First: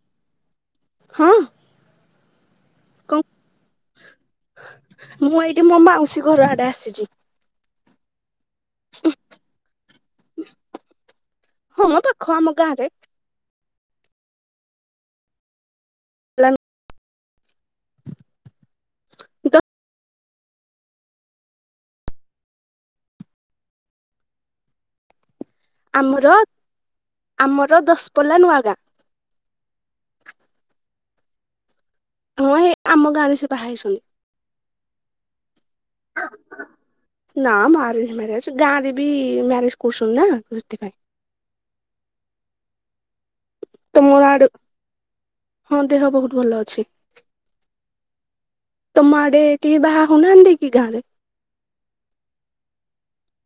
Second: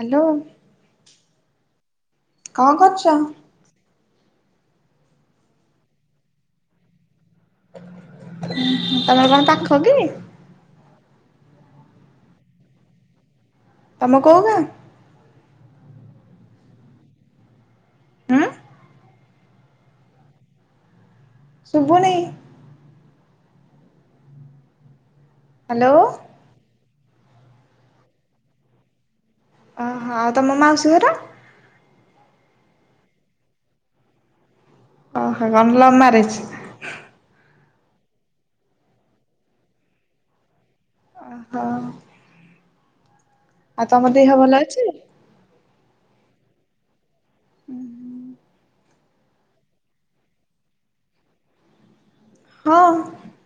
Hello. ହଁ। କଣ କରୁଛ? କ ମୁଁ ଏଇଠି ମୋ ମାଉସୀ ଘର ଆଡେ ଆସିଛି। ତମର କଣ ପାଖ କିି? ହଁ ମୋ ପାଖ ଆମ ଗାଁରେ। ତମ କୋଉ ଗାଁ? [unintelligible] ଆଁ। ତୁ ଶୁଭୁନି। ହ୍ୟାଲୋ ଆମର ଆମର ଦଶପଲା ନୂଆଗାଁ। ଓହୋ ଆଉ ତମ ମାଉସୀ ଘର? ହଁ ଏ ଆମ ଗାଁରେ ସେ ବାହା ହେଉଛନ୍ତି। ଓହୋ କଣ ଲବ୍ ମ୍ୟାରେଜ? ନା ମ ଆରେଞ୍ଜ ମ୍ୟାରେଜ ଗାଁରେ ବି ମ୍ୟାରେଜ କରୁଛନ୍ତି ନା ସେଥିପାଇଁ। ଓ ହୋ। ଆଉ ତମ ତମର ଦିହ ଆଡେ ଭଲ ଅଛି। ହଁ ଦେହ ବହୁତ ଭଲ ଅଛି। [unintelligible] ତମ ଆଡ଼େ କେହି ବାହା ହଉନାହାନ୍ତି କି ଗାଁରେ? ହଁ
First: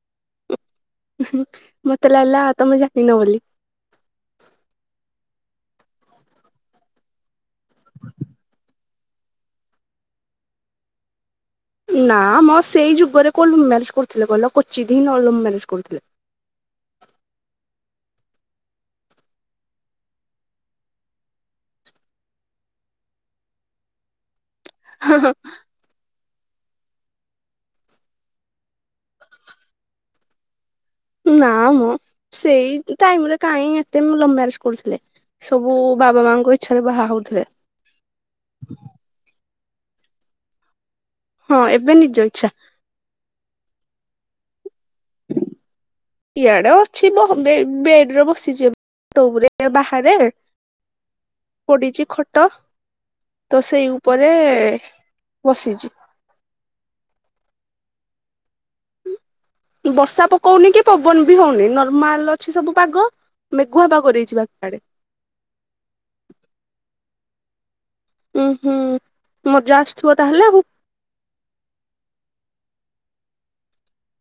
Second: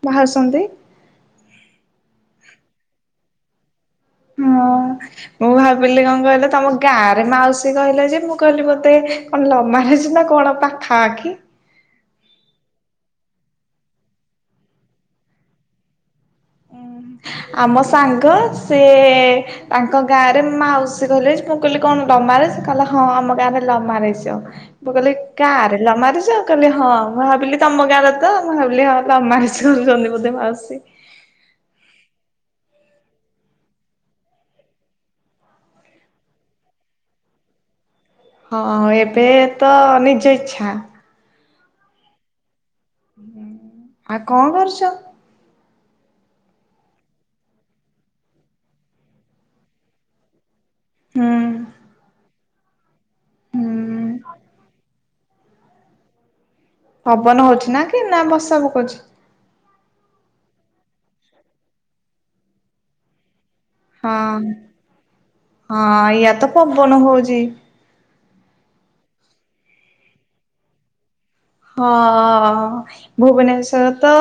ବାହା ହଉଛନ୍ତି। ମତେ ଲାଗିଲା ତମେ ଜାଣିନ ବୋଲି। ହଁ ମୁଁ ଭାବିଲି କଣ କହିଲ ତମ ଗାଁ ରେ ମାଉସୀ କହିଲ ଯେ ମୁଁ କହିଲି ବୋଧ୍ ଧେ କଣ ଲଭ ମ୍ୟାରେଜ୍ ନା କଣ ପାଖାପାଖି। ନା ମୋ ସେଇ ଯୁଗରେ କୋ ଲଭ୍ ମ୍ୟାରେଜ କରୁଥିଲେ କହିଲ କ୍ଵଚିତ୍ ହିଁ ଲ-ଲଭ୍ ମ୍ୟାରେଜ କରୁଥିଲେ। ଆମ ସାଙ୍ଗ ସେ ତାଙ୍କ ଗାଁରେ ମାଉସୀ କହିଲେ ଯେ ମୁଁ କହିଲି କଣ ଲଭ୍ ମ୍ୟାରେଜ୍ ସେ କହିଲେ ହଁ ଆମ ଗାଁରେ ଲଭ୍ ମ୍ୟାରେଜ। ମୁୁ କହିଲି କାହାର ଲ ମାରୁଛ କହିଲି ହଁ ମୁଁ ଭାବିଲି ତମ କାଁରେ ତ ମୁଁ ଭାବିଲି ହଁମା କିଛି କରୁଛନ୍ତି ବୋଧେ ମାଉସୀ। ନା ମଁ ସେଇ ଟାଇମରେ କାହିଁ ଏତେମ୍ ମ୍ୟାରେଜ କରୁଥିଲେ ସବୁ ବାବା ମାଙ୍କ ଇଚଛାରେ ବାହା ହଉଥିଲେ। ହଁ ଏବେ ତ ନିଜ ଇଚ୍ଛା। ହଁ ଏବେ ନିଜ ଇଛା। ଆଉ କଣ କରୁଛ? ଇଆଡେ ଅଛି ବେଡରେ ବସିଛି ବାହାରେ ହୁଁ ପଡିଛି ଖଟ। ତ ହୁଁ ସେଇ ଉପରେ ବସିଛି। ପବନ ହଉଛି ନା କି ନା ବର୍ଷା ପକଉଛି? ବର୍ଷା ପକଉନି କି ପବନ ବି ହଉନି ନର୍ମାଲ ଅଛି ସବୁ ପାଗ। ମେଘୁଆ ପାଗ ହଁ ଦେଇଛି ବାକି ଆଡେ ହଁ ଇଆଡେ ତ ପବନ ହଉଛି [unintelligible] ଉୁଁ ହୁଁ ମଜା ଆସୁଥିବ ତାହେଲେ ଆଉ। ହଁ ଭୁବନେଶ୍ଵର ତ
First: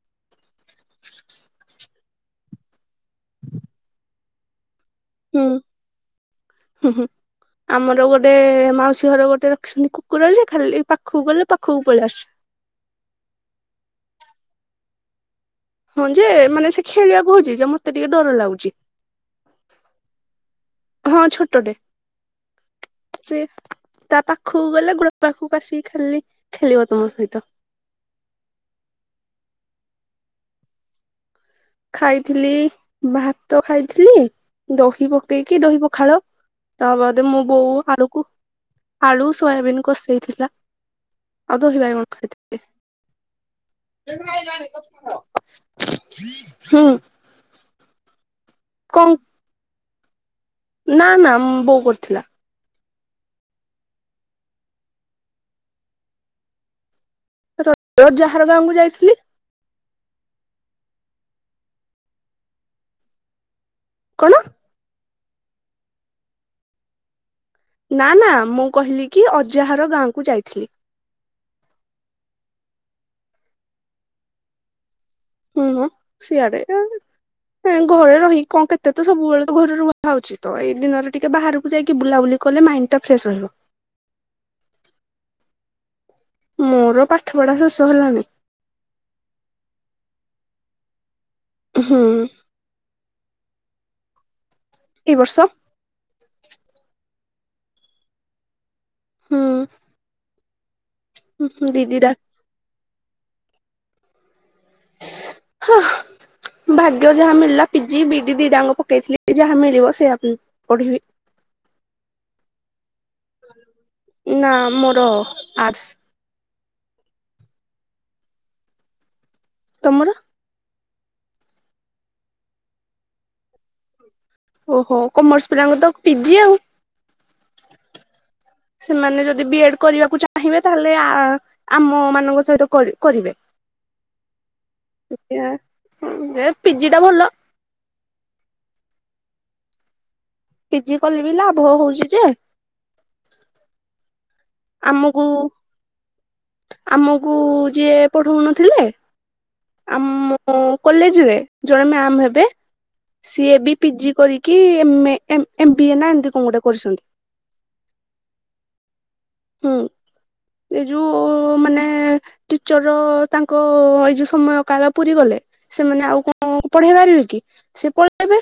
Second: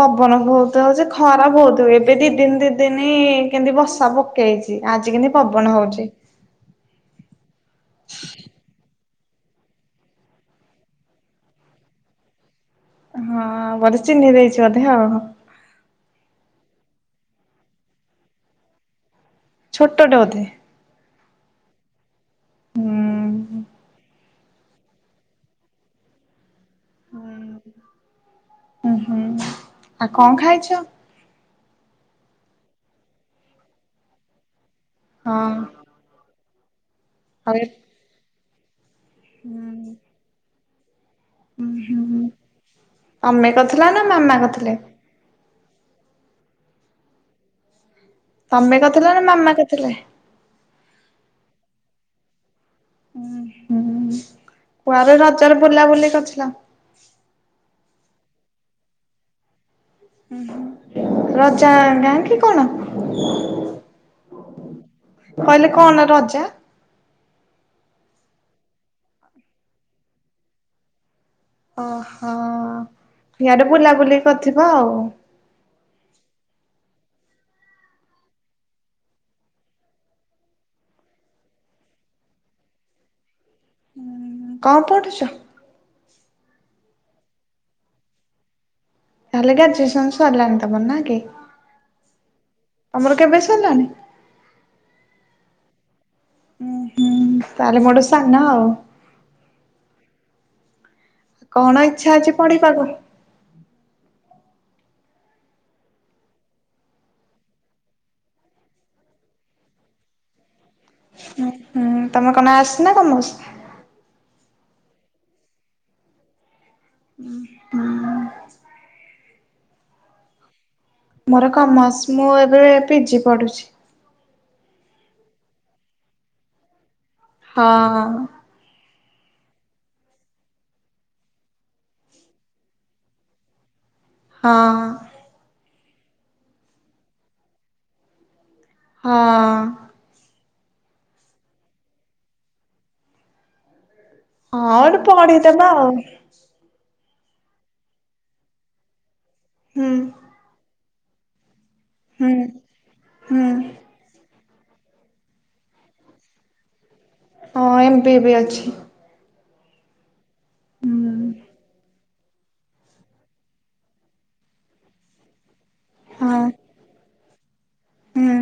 ପବନ ବହୁତ ହଉଛି। ଖରା ବହୁତ ହୁଏ ଏବେ ଦି ଦିନ ଦି ଦିନ କେମତି ବର୍ଷା ପକେଇଛି। ଆଜି କେମିତି ହୁଁଁ ପବନ ହଉଛି ହଁ ଆମର ଗୋଟେ ମାଉସୀ ର ଗୋଟେ ରଖିଛନ୍ତି କୁକୁର ଯେ ଖାଲି ପାଖକୁ ଗଲେ ପାଖକୁ ପଳେଇ ଆସୁଚି। ହଁ ବୋଧେ ଚୀନ୍ହି ଦେଇଛି ବୋଧେ ଆଉ। ହଁ ଯେ ମାନେ ସେ ଖେଳିବାକୁ ହଉଛି ଯେ ମତେ ଟିକେ ଡର ଲାଗୁଛି। ଛୋଟଟେ ବୋଧେ। ହଁ ଛୋଟଟେ ସେ ହୁଁ। ତା ପାଖକୁ ଗଲେ ଗୋଡା ପାଖକୁ ଆସିକି ଖାଲି ଖେଳିବ ତୁମ ସହିତ। ଉଁ ହୁଁ ଆଉ କଣ ଖାଇଛୁ? ଖାଇଥିଲି ଭାତ ଖାଇଥିଲି ଦହି ହଁ ପକେଇକି ଦହି ପଖାଳ ତା ବୋଧେ ମୋ ଆଉ ଏ ବୋଉ ଆଳୁକୁ ଆଳୁ ସୋୟାବିନ୍ ହୁଁ କଷେଇଥିଲା। ଆଉ ଉଁ ଦହି ବାଇଗଣ ଖାଇଥିଲି। ଥିଲା ନା ମାମା କରିଥିଲେ। ହୁଁ। ତମେ କଣ କରିଥିଲ ନା ମାମା କରିଥିଲେ। ନା ନା ବୋଉ କରିଥିଲା। ଉ ହୁଁ କୁଆଡ ରଜରେ ବୁଲାବୁଲି କରିଥିଲ? ରଜ [unintelligible] ରେ ମୁଁ ଯାଇଥିଲି ହୁଁ ରଜା ଗାଁ କି କଣ? କଣ କହିଲେ କଣ ନା ରଜା ନା ନା ମୁଁ କହିଲି କି ଅଜାହାର ଗାଁ କୁ ଯାଇଥିଲି। ଓହୋ ଇଆଡେ ବୁଲା ବୁଲିି କରିଥିବ ଆଉ। ହୁଁ ହଁ ସିଆଡେ ଘରେ ରହିକି କଣ କେତେ ତ ସବୁବେଳେ ଘରେ ରୁହଉଛି ତ ଏଇ ଦିନରେ ଟିକେ ବାହାରକୁ ଯାଇକି ବୁଲାବୁଲି କଲେ ମାଇଣ୍ଡ ଟା ଫ୍ରେଶ ରହିବ। କଣ ପଢ଼ୁଛ? ମୋର ପାଠ ପଢା ଶେଷ ହେଲାଣି। ତାହଲେ ଗ୍ରାଜୁଏସନ୍ ସରିିଲାଣି ତମର ନା କି? ହୁଁ ତମର କେବେ ସରି [unintelligible] ଏ ବର୍ଷ। ହୁଁ ତାହେଲେ ମୋଡ ସାନ ଆଉ। ହୁଁ। କଣ ଦି ଦିଟା ଇଚ୍ଛା ଅଛି ପଢିବାକୁ? ହଁ ଭାଗ୍ୟ ଯାହା ମିଳିଲା ପିଜି ବିଡି ଦିଡାଙ୍କୁ ପକେଇଥିଲି ଯାହା ମିଳିବ ସେଆ ପଢିବି। ହୁଁ ତମେ କଣ ଆସ ନା କମର୍ସ? ନା ମୋର ଆର୍ଟସ୍। ଉହୁଁ। ତମର? ମୋର କମର୍ସ, ମୁଁ ଏବେ ପିଜି ପଢୁଛି। ଓହୋ କମର୍ସ ପିଲାଙ୍କୁ ତ ପିଜି ଆଉ। ହଁ। ସେମାନେ ଯଦି ବି ଏଡ୍ କରିବାକୁ ଚାହିଁବେ, ତାହେଲେ ଆମ ମାନଙ୍କ ସହିତ କରିବେ। ହଁ। ଏ ପିଜି ଟା ଭଲ। ହଁ। ପିଜି କଲେ ବି ଲାଭ ହଉଛି ଯେ। ହଁ ଗୋଟେ ଆମକୁ ପାଢ଼ୀ ଦେବା ଆଉ। ଆମକୁ ଯିଏ ପଢଉନଥିଲେ ହୁଁ ଆମ୍ ମୋ କଲେଜରେ। ଜଣେ ମ୍ୟାମ ହୁଁ। ହେବେ ହୁଁ ସିଏ ବି ପିଜି କରି କି ଏ ଏମ ବି ଏ ନା ଏମିତି କଣ ଗୋଟେ କରିଛନ୍ତି। ହଁ ଏମ ପି ବି ଅଛି। ହୁଁ। ଏଇ ହୁଁ ଯୋଉ ମାନେ ଟିଚର ତାଙ୍କ ଏଇ ଯୋଉ ସମୟ କାଳ ପୁରରିୀ ଗଲେ। ସେମାନେ ଆଉ ହଁ। କଣ ପଢେଇ ପାରିବେ କି? ସେ ହୁଁ ପଳେଇବେ,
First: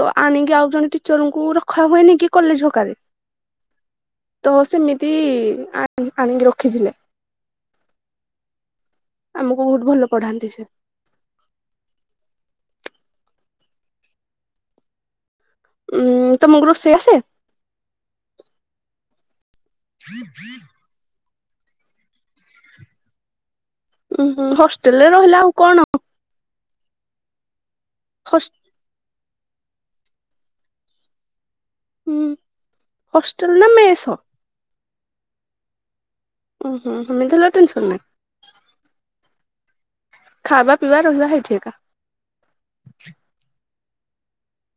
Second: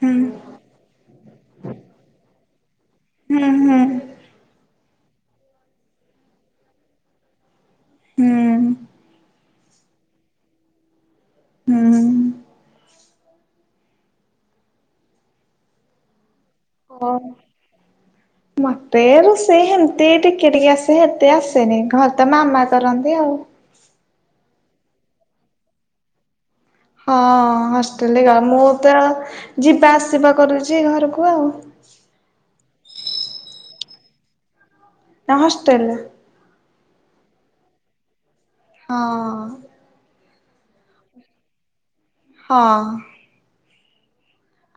ତ ହୁଁ ଆଣିକି ଆଉ ଜଣେ ଟିଚରଙ୍କୁ ରଖା ହୁଏନି କି କଲେଜ ହକାରେ ହୁଁ ହୁଁ ତ ସେମି କି ଆ ଆଣିକି ରଖିଥିଲେ। ହୁଁ। ଆମକୁ ବହୁତ ଭଲ ପଢାନ୍ତି ସେ। ହୁଁ ଉଁ ଉଁ ଉଁ। ହୁଁ। ତମକୁରୁୁ ରୋସେଇ ଆସେ? ମତେ ରୁ ସେ ହେମିତି ଟିକେ ଟିକିେ ଆସେ ହେତେ ଆସ ସେନି ଘର ତ ମାମା କରନ୍ତି ଆଉ। ଉଁ ହୁ ହଷ୍ଟେଲ ରେ ରହିଲା ଆଉ କଣ? ହଁ। ଏ ଇ ନିକା ହସ୍ ମୁତ ଯିବା ଆସିବା କରୁଛି ଘରକୁ ଆଉ। ହୁଁ ହଷ୍ଟେଲ ନା ମେସ୍? ଠ। ନାଁ ହଷ୍ଟେଲେ। ଉଁ ହୁଁ ହୋମଧାଲ ଟେନ୍ସନ ନାହିଁ। ହଁ। ଖାଇବା ପିଇବା ରହିବା ହେଇଠି ଏକା? ହଁ।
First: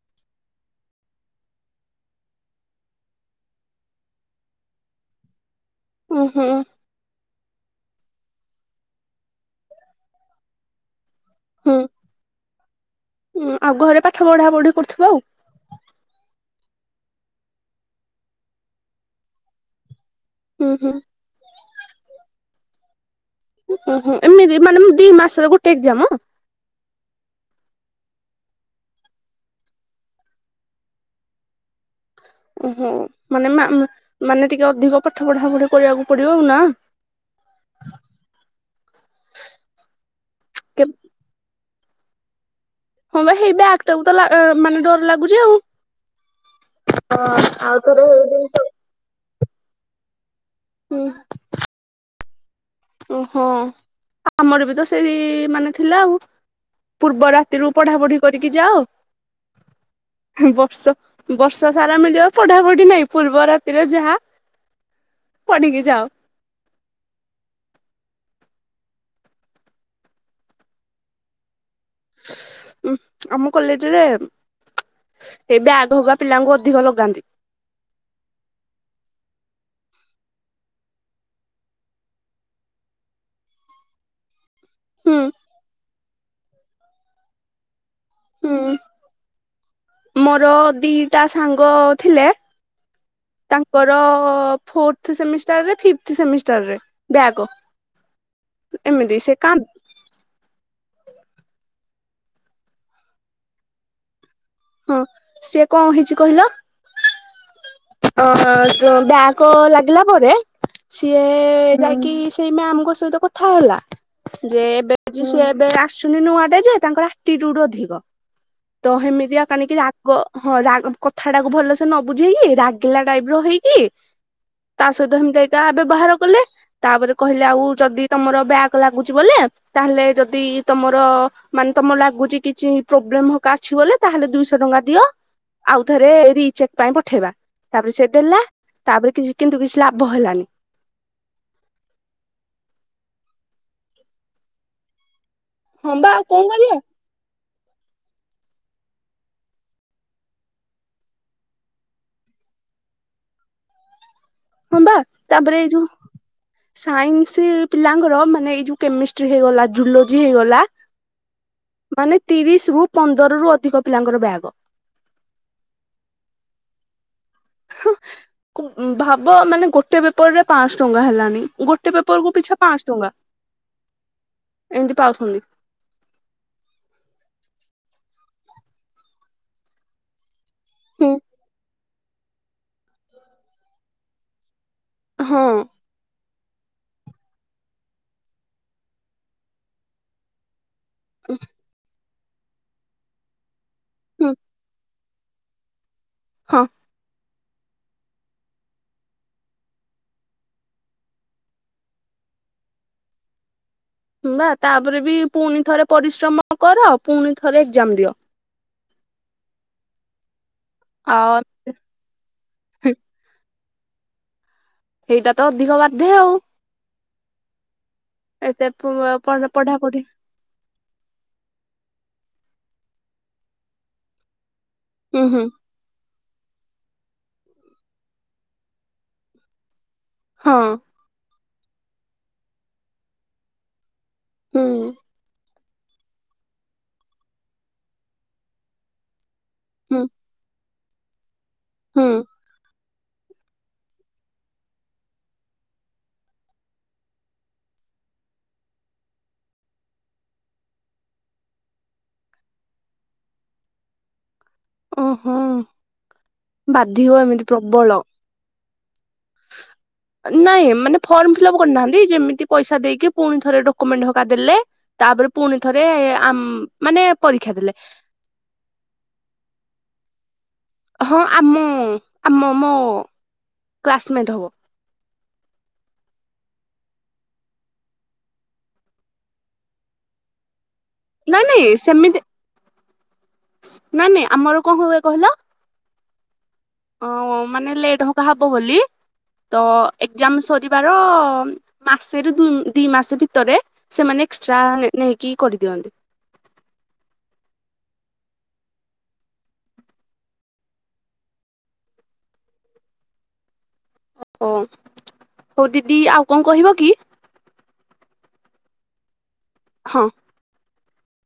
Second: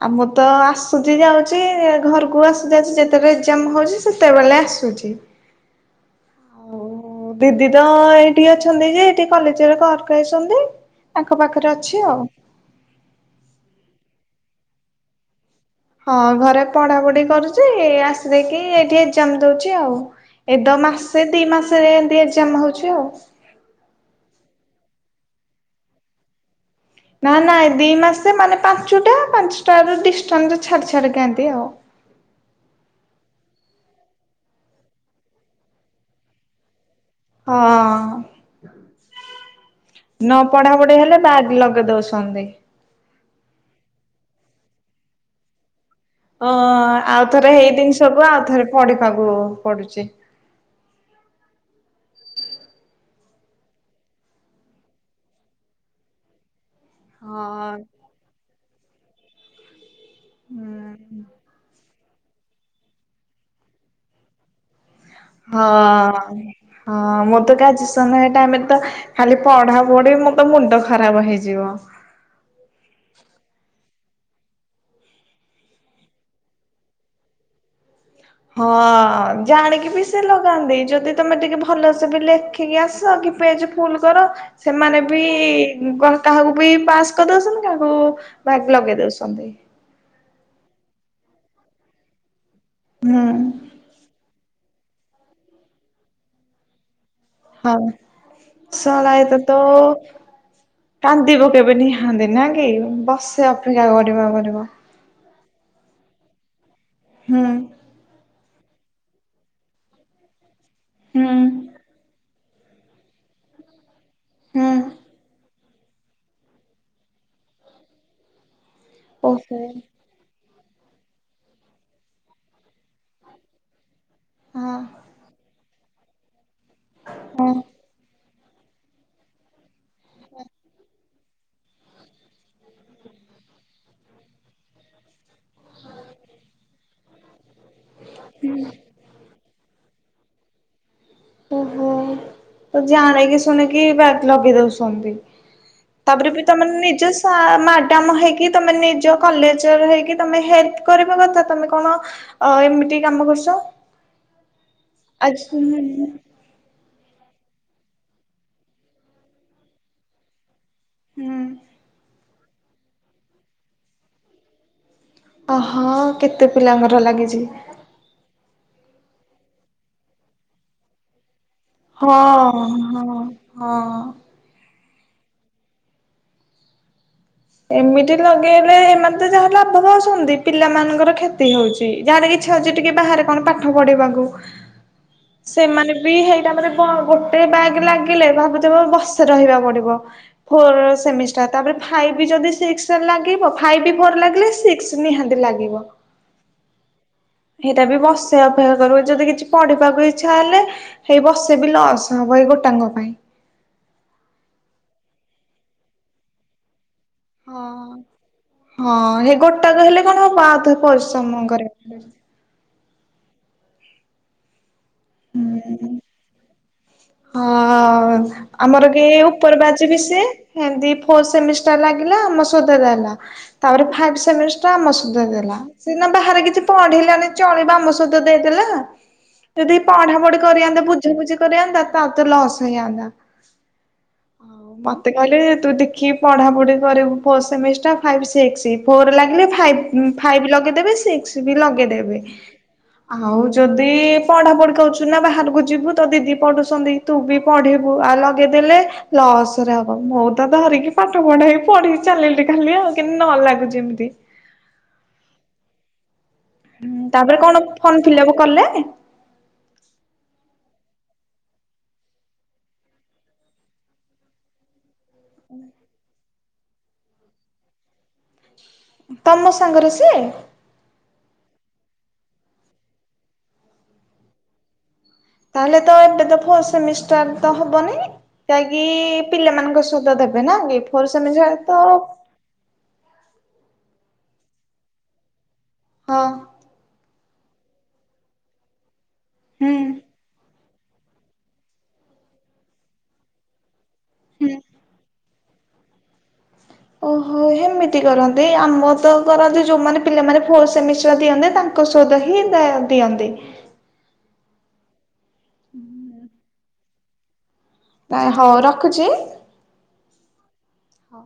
ଆମ ତ ଆସୁଛି ଯାଉଛି ଘରକୁ ଆସୁ ଯାଉଛି ଯେତେବେଳେ ଏଜାମ ହଉଛି ସେତେବେଳେ ଆସୁଛି। ହୁ ହୁଁ। ଆଉ ଦିଦି ତ ଏଇଠି ଅଛନ୍ତି ଯେ ଏଇଠି କଲେଜରେ ଘରକୁ ଆଇଛନ୍ତି। ତାଙ୍କ ପାଖରେ ହୁଁ ଅଛି ଆଉ। ଉଁ ଆଉ ଘରେ ପାଠ ବଢା ବଢି କରୁଥିବ ଆଉ। ହଁ ଘରେ ପଢାପଢି କରୁଛି ଆସି ଦେଇକି ଏଇଠି ଏକ୍ଜାମ ଦଉଛି ଆଉ। ହୁଁ ଏଦ ହୁଁ ମାସେ ଦି ମାସରେ ଏମତି ଜମା ହଉଛି। ଆଛି। ହୁ ହୁ ଏମିତି ମାନେ ଦି ମାସର ଗୋଟେ ଏକ୍ଜାମ ହ। ନା ନାଇ ଦି ମାସେ ମାନେ ପାଞ୍ଚଟା ପାଞ୍ଚଟ ର ଡିାନ୍ସ ଛାଡି ଛାଡି କିଏ ମିତି ଆଉ। ଓହୋ ମାନେ ମାନେ ଟିକେ ଅଧିକ ପାଠ ପଢା ପଢି କରିବାକୁ ପଡିବ ଆଉ ନା। ହଁ ନ ପଢାପଢି ହେଲେ ବା ଲଗ କଦ ସୌଛନ୍ଦି। ହଁ ବା ସେଇ ବ୍ୟାଗ ଟାକୁ ତ ମାନେ ଡର ଲାଗୁଛି ଆଉ। ଓ ଆଉ ହଁ ଥରେ ଆଉ ହେଇଦିନି ଥରେ ସବୁ ଆଉ ହେଇଯିବ। ଥରେ ପଢିପକୁ ପଡଛି। ହୁଁ। ଓହୋ ଆମର ବି ତ ସେଇ ମାନେ ଥିଲା ଆଉ। ପୂର୍ବ ହଁ ରାତିରୁ ପଢା ପଢି କରିକି ଯାଅ? ହୁଁ ବର୍ଷ ବର୍ଷ ସାର। ମିଳିବ ପଢାପଢି ନାହିଁ ପୂର୍ବ ରାତିରେ ଯାହା। ହଁ ପଢିକି ଯାଅ। ହଁ ମଁ ତ କାଜି ସମୟ ଟାଇମରେ ତ ଖାଲି ପଢା ପଢି ମୋର ତ ମୁଣ୍ଡ ଖରାପ ହେଇଯିବ। ଉ ଆମ କଲେଜରେ ଏଇ ବ୍ୟାଗ ହବା ପିଲାଙ୍କୁ ଅଧିକ ଲଗାନ୍ତି। ହଁ ଜାଣିକି ବି ସେ ଲଗାନ୍ତି ଯଦି ତମେ ଟିକେ ଭଲସେ ବି ଲେଖିକି ଆସ କି ପେଜ ଫୁଲ କର,। ସେମାନେ ହୁଁ ବି କାହାକୁ ବି ପାସ୍ କରି ଦଉଛନ୍ତି କାହାକୁ ହୁଁ ଭାଗ ଲଗେଇ ଦଉଛନ୍ତି। ମୋର ଦିଟା ସାଙ୍ଗ ଥିଲେ? ହୁଁ ତାଙ୍କର ଫୋର୍ଥ ସେମିଷ୍ଟାରରେ ଫିପଥ୍ ସେମିଷ୍ଟାର ରେ। ହଁ ଶଳା ଏମିତି ସେ କା ଏଟାତ କାନ୍ଦିବ କେବେ ନିହାନ୍ତି ନା କି ବର୍ଷେ ଅପେକ୍ଷା କରିବା ପରେ, ହଁ ସିଏ କଣ ହେଇଛି କହିଲ ହୁଁ। ଅ ଯଉ ବ୍ୟାକ ଲାଗିଲା ପରେ ସିଏ ହୁଁ ଯାଇକି ସେଇ ମ୍ୟାମଙ୍କ ସହିତ କଥା ହେଲା। ଯେ ହୁଁ ବଜୁ ସେ- ଏବେ ଆସୁନି ନୂଆଟା ଯେ ତାଙ୍କର ଆଟିଟିୟୁଡୁ ଅଧିକ। ତ ହେମିତିଆ ଓହୋ କାଣିକି ରାଗ ହଁ ରା କଥା ଟାକୁ ଭଲସେ ନ ବୁଝେଇକି ରା ରାଗିଲା ଟାଇପ ର ହେଇକି ହଁ ତା ସହିତ ଏମିତି ଏଇଟା ବ୍ୟବହାର କଲେ। ତାପରେ କହିଲେ ହଁ ଆଉ ଯଦି ତମର ବ୍ୟାକ ଲାଗୁଛି ବୋଲି। ତାହେଲେ ଯଦି ତମର ମାନେ ତମ ଲାଗୁଚ କିଛି ପ୍ରୋବ୍ଲେମ ଅଛି ବୋଲେ ତାହେଲେ ଦୁଇଶହ ଟଙ୍କା ଦିଅ ଆଉ ଥରେ ରିଚେକ୍ ପାଇଁ ପଠେଇବା। ତାପରେ ସେ ଦେଲା ତାପରେ କିଛି କିନ୍ତୁ କିଛି ଲା ବହେଲାଣି ଓହୋ ଜାଣିକିି ଶୁଣିକି ବ୍ୟାକ ଲଗେଇ ଦଉଛନ୍ତି। ହଁ ବା ଆଉ ତାପରେ କଣ ବି କରିବା ତମାନେ ନିଜ ସା ମ୍ୟାଡାମ ହେଇକି ତମେ ନିଜ କଲେଜରେ ହେଇକି ତମେ ହେଲ୍ପ କର କଥା ତମେ କଣ ଏମିତି କାମ କରୁଛ। ହଁ ବା ଆଜି ତାପରେ ହୁଁ ଏଇ ଯୋଉ ସାଇନ୍ସ- ପିଲାଙ୍କର ମାନେ ଏଇ ଯୋଉ କେମିଷ୍ଟ୍ରି ହେଇଗଲା ଜୁଲୋଜି ହେଇଗଲା ହୁଁ ମାନେ। ତିରିଶ ରୁ ପନ୍ଦର ରୁ ଅଧିକ ପିଲାଙ୍କର ବ୍ୟାକ। ଅହ କେତେ ପିଲାଙ୍କର ଲାଗିଛି, ଚି ଭାବ ମାନେ ଗୋଟେ ପେପର ରେ ପାଆଁଶ ଟଙ୍କା ହେଲାଣି। ଗୋଟେ ପେପର କୁ ପିଛା ହଁ ପାଞ୍ଚ ହଁ ହଁ ପାଉଛନ୍ତିି! ଏମିତି ଲଗେଇଲେ ଏମାନେ ତ ଯାହା ଲାଭ ପାଉଚନ୍ତି ପିଲାମାନାନଙ୍କର ହୁଁ। କ୍ଷତି ହଉଛି ଯାହାର ଇଚ୍ଛା ହଉଛି ଟିକେ ବାହାରେ କଣ ପାଠ ପଢିବାକୁ ହଁ ସେମାନେ ବି ହେଇ ମ ଗୋଟେ ବ୍ୟାଗ୍ ଲାଗିଲେ ଭାବୁଥ ବସେ ରହିବା ପଡିବ ଫୋର ସେମିଷ୍ଟ ତାପରେ ଫାଇଭ ଯଦି ସେସ ଲାଗିବ ଫାଇଭ୍ ବି ଫୋର୍ ଲାଗିଲେ ସିକ୍ସ! ନିହାତି ଲାଗିବ। ହଁ। ସେଇଟା ବି ବସେ ଅପେକ୍ଷା କରିବୁ ଯଦି କିଛି ପଢିବାକୁ ଇଛା ହେଲେ ସେଇ ବସେ ବି ଲସ୍ ହବ ଏଇ ଗୋଟାଙ୍କ ପାଇଁ? ବା ତାପରେ ବି ପୁଣି ଥରେ ପରିଶ୍ରମ କର ପୁଣି ଥରେ ଏକ୍ଜାମ ହଁ। ଦିଅ? ହଁ ହେ ଗୋଟାକ ହେଲେ କଣ ହ ବା ପରିଶ୍ରମ କରିବା ହ ସେଇଟା ତ ଅଧିକ ହୁଁ। ବାର୍ଦ୍ଧେ ଆଉ। ହଁ। ଏତେ ଆମର କି ଉପର ବାଜି ବି ପଢାପଢି ସି ଏମତି ଫୋ ସେମିଷ୍ଟାର ଲାଗିଲା ଆମ ତା ପରେ ମ ସୁଧା ହୁଁ ହୁଁ ଦେଲା ବାହାରେ କିଛି ପହଢେଇଲାଣି ଚଳି ବ ଆମ ସତ ଦେଇଲା ଯଦି ପଢା ପଢି ହଁ କରି ଆ ବୁଝ ବୁଝି କରତା ତା ତ ଲସ ହେଇ ଆତା ହ ହୁଁ ମତେକାଲି ତୁ ଦେଖି ପଢାପଢି କରିବୁ ଫମିଷ୍ଟର ଫ ସିକସ ଫୋ ଲାଗିଲେ ହୁଁ ଫାଇଭ ଫାଇଭ ଲଗେ ବେ ସିକ୍ସ ବି ହୁଁ ଲଗେଇଦବେ ଆଉ ଯଦି ପଢାପଢି କହୁଛୁ ନା ବାହାରକୁ ଯିବୁ ତ ଦିଦି ପଢୁଛନ୍ତି ତୁ ବି ପଢେଇିବୁ ଆଉ ଲଗେଇଦେଲେ ଲସରେ ହବ ମୁଁ ତ ଧରିକି ପାଠ ପଢେଇି ପଢି ଚାଲିଲି ଖାଲି ଆଉ କେ ନ ଲାଗୁଛି ଏମିତି। ଓହୋ। ହଁ ବାଧିବ ତାପରେ ଏମିତି କଣ ପ୍ରବଳ। ଫର୍ମ ଫିଲଅପ କଲେ? ନାଇଁ ମାନେ ଫର୍ମ ଫିଲପ କରିନାହାନ୍ତି। ଯେମିତି ପଇସା ଦେଇକି ପୁଣି ଥରେ ଡକୁୁମେଣ୍ଟ ଘରିକା ଦେଲେ ତାପରେ ପୁଣି ଥରେ ଆମ୍ ମାନେ ପରୀକ୍ଷା ଦେଲେ ତମ ସାଙ୍ଗରେ ସିଏ। ହଁ ଆମ ଆମ ମୋ କ୍ଲାସମେଟ୍ ହବ। ତାହଲେ ତ ଏବେ ତ ଫୋର୍ ସେମିଷ୍ଟାର ତ ହବନି ଯାଇକି ଇ ପିଲାମାନଙ୍କ ସହିତ ଦେବେ ନୀଟ। ନା ନାଇଁ ସେମିତି [inaudible] ନ ନାଇଁ। ଆମର କଣ ହୁଏ କହିଲ? ହଁ। ଅ ମାନେ ଲେଟ ହବା ହବା ବୋଲି ତ ହୁଁ ଏକ୍ଜାମ ସରି ଯିବାର ମାସରେ ଦୁ ଦି ମାସ ଭିତରେ ସେମାନେ ହୁଁ। ଏକ୍ସଟ୍ରା ନେ ନେହିକି କି କରିଦିଅନ୍ତି। ଓହୋ ହେମିତି କରନ୍ତି, ଆମର ତ କରନ୍ତି ଯୋଉମାନେ ପିଲାମାନେ ଫୋର୍ ସେମିଷ୍ଟାର୍ ଦିଅନ୍ତି ତାଙ୍କ ସହିତ ହିଁ ଦିଅନ୍ତି। ଓ [unintelligible] ହଉ ଦିଦି ଆଉ କଣ କହିବ? କି ହଉ ରଖୁଛି। ହଁ। ହଁ।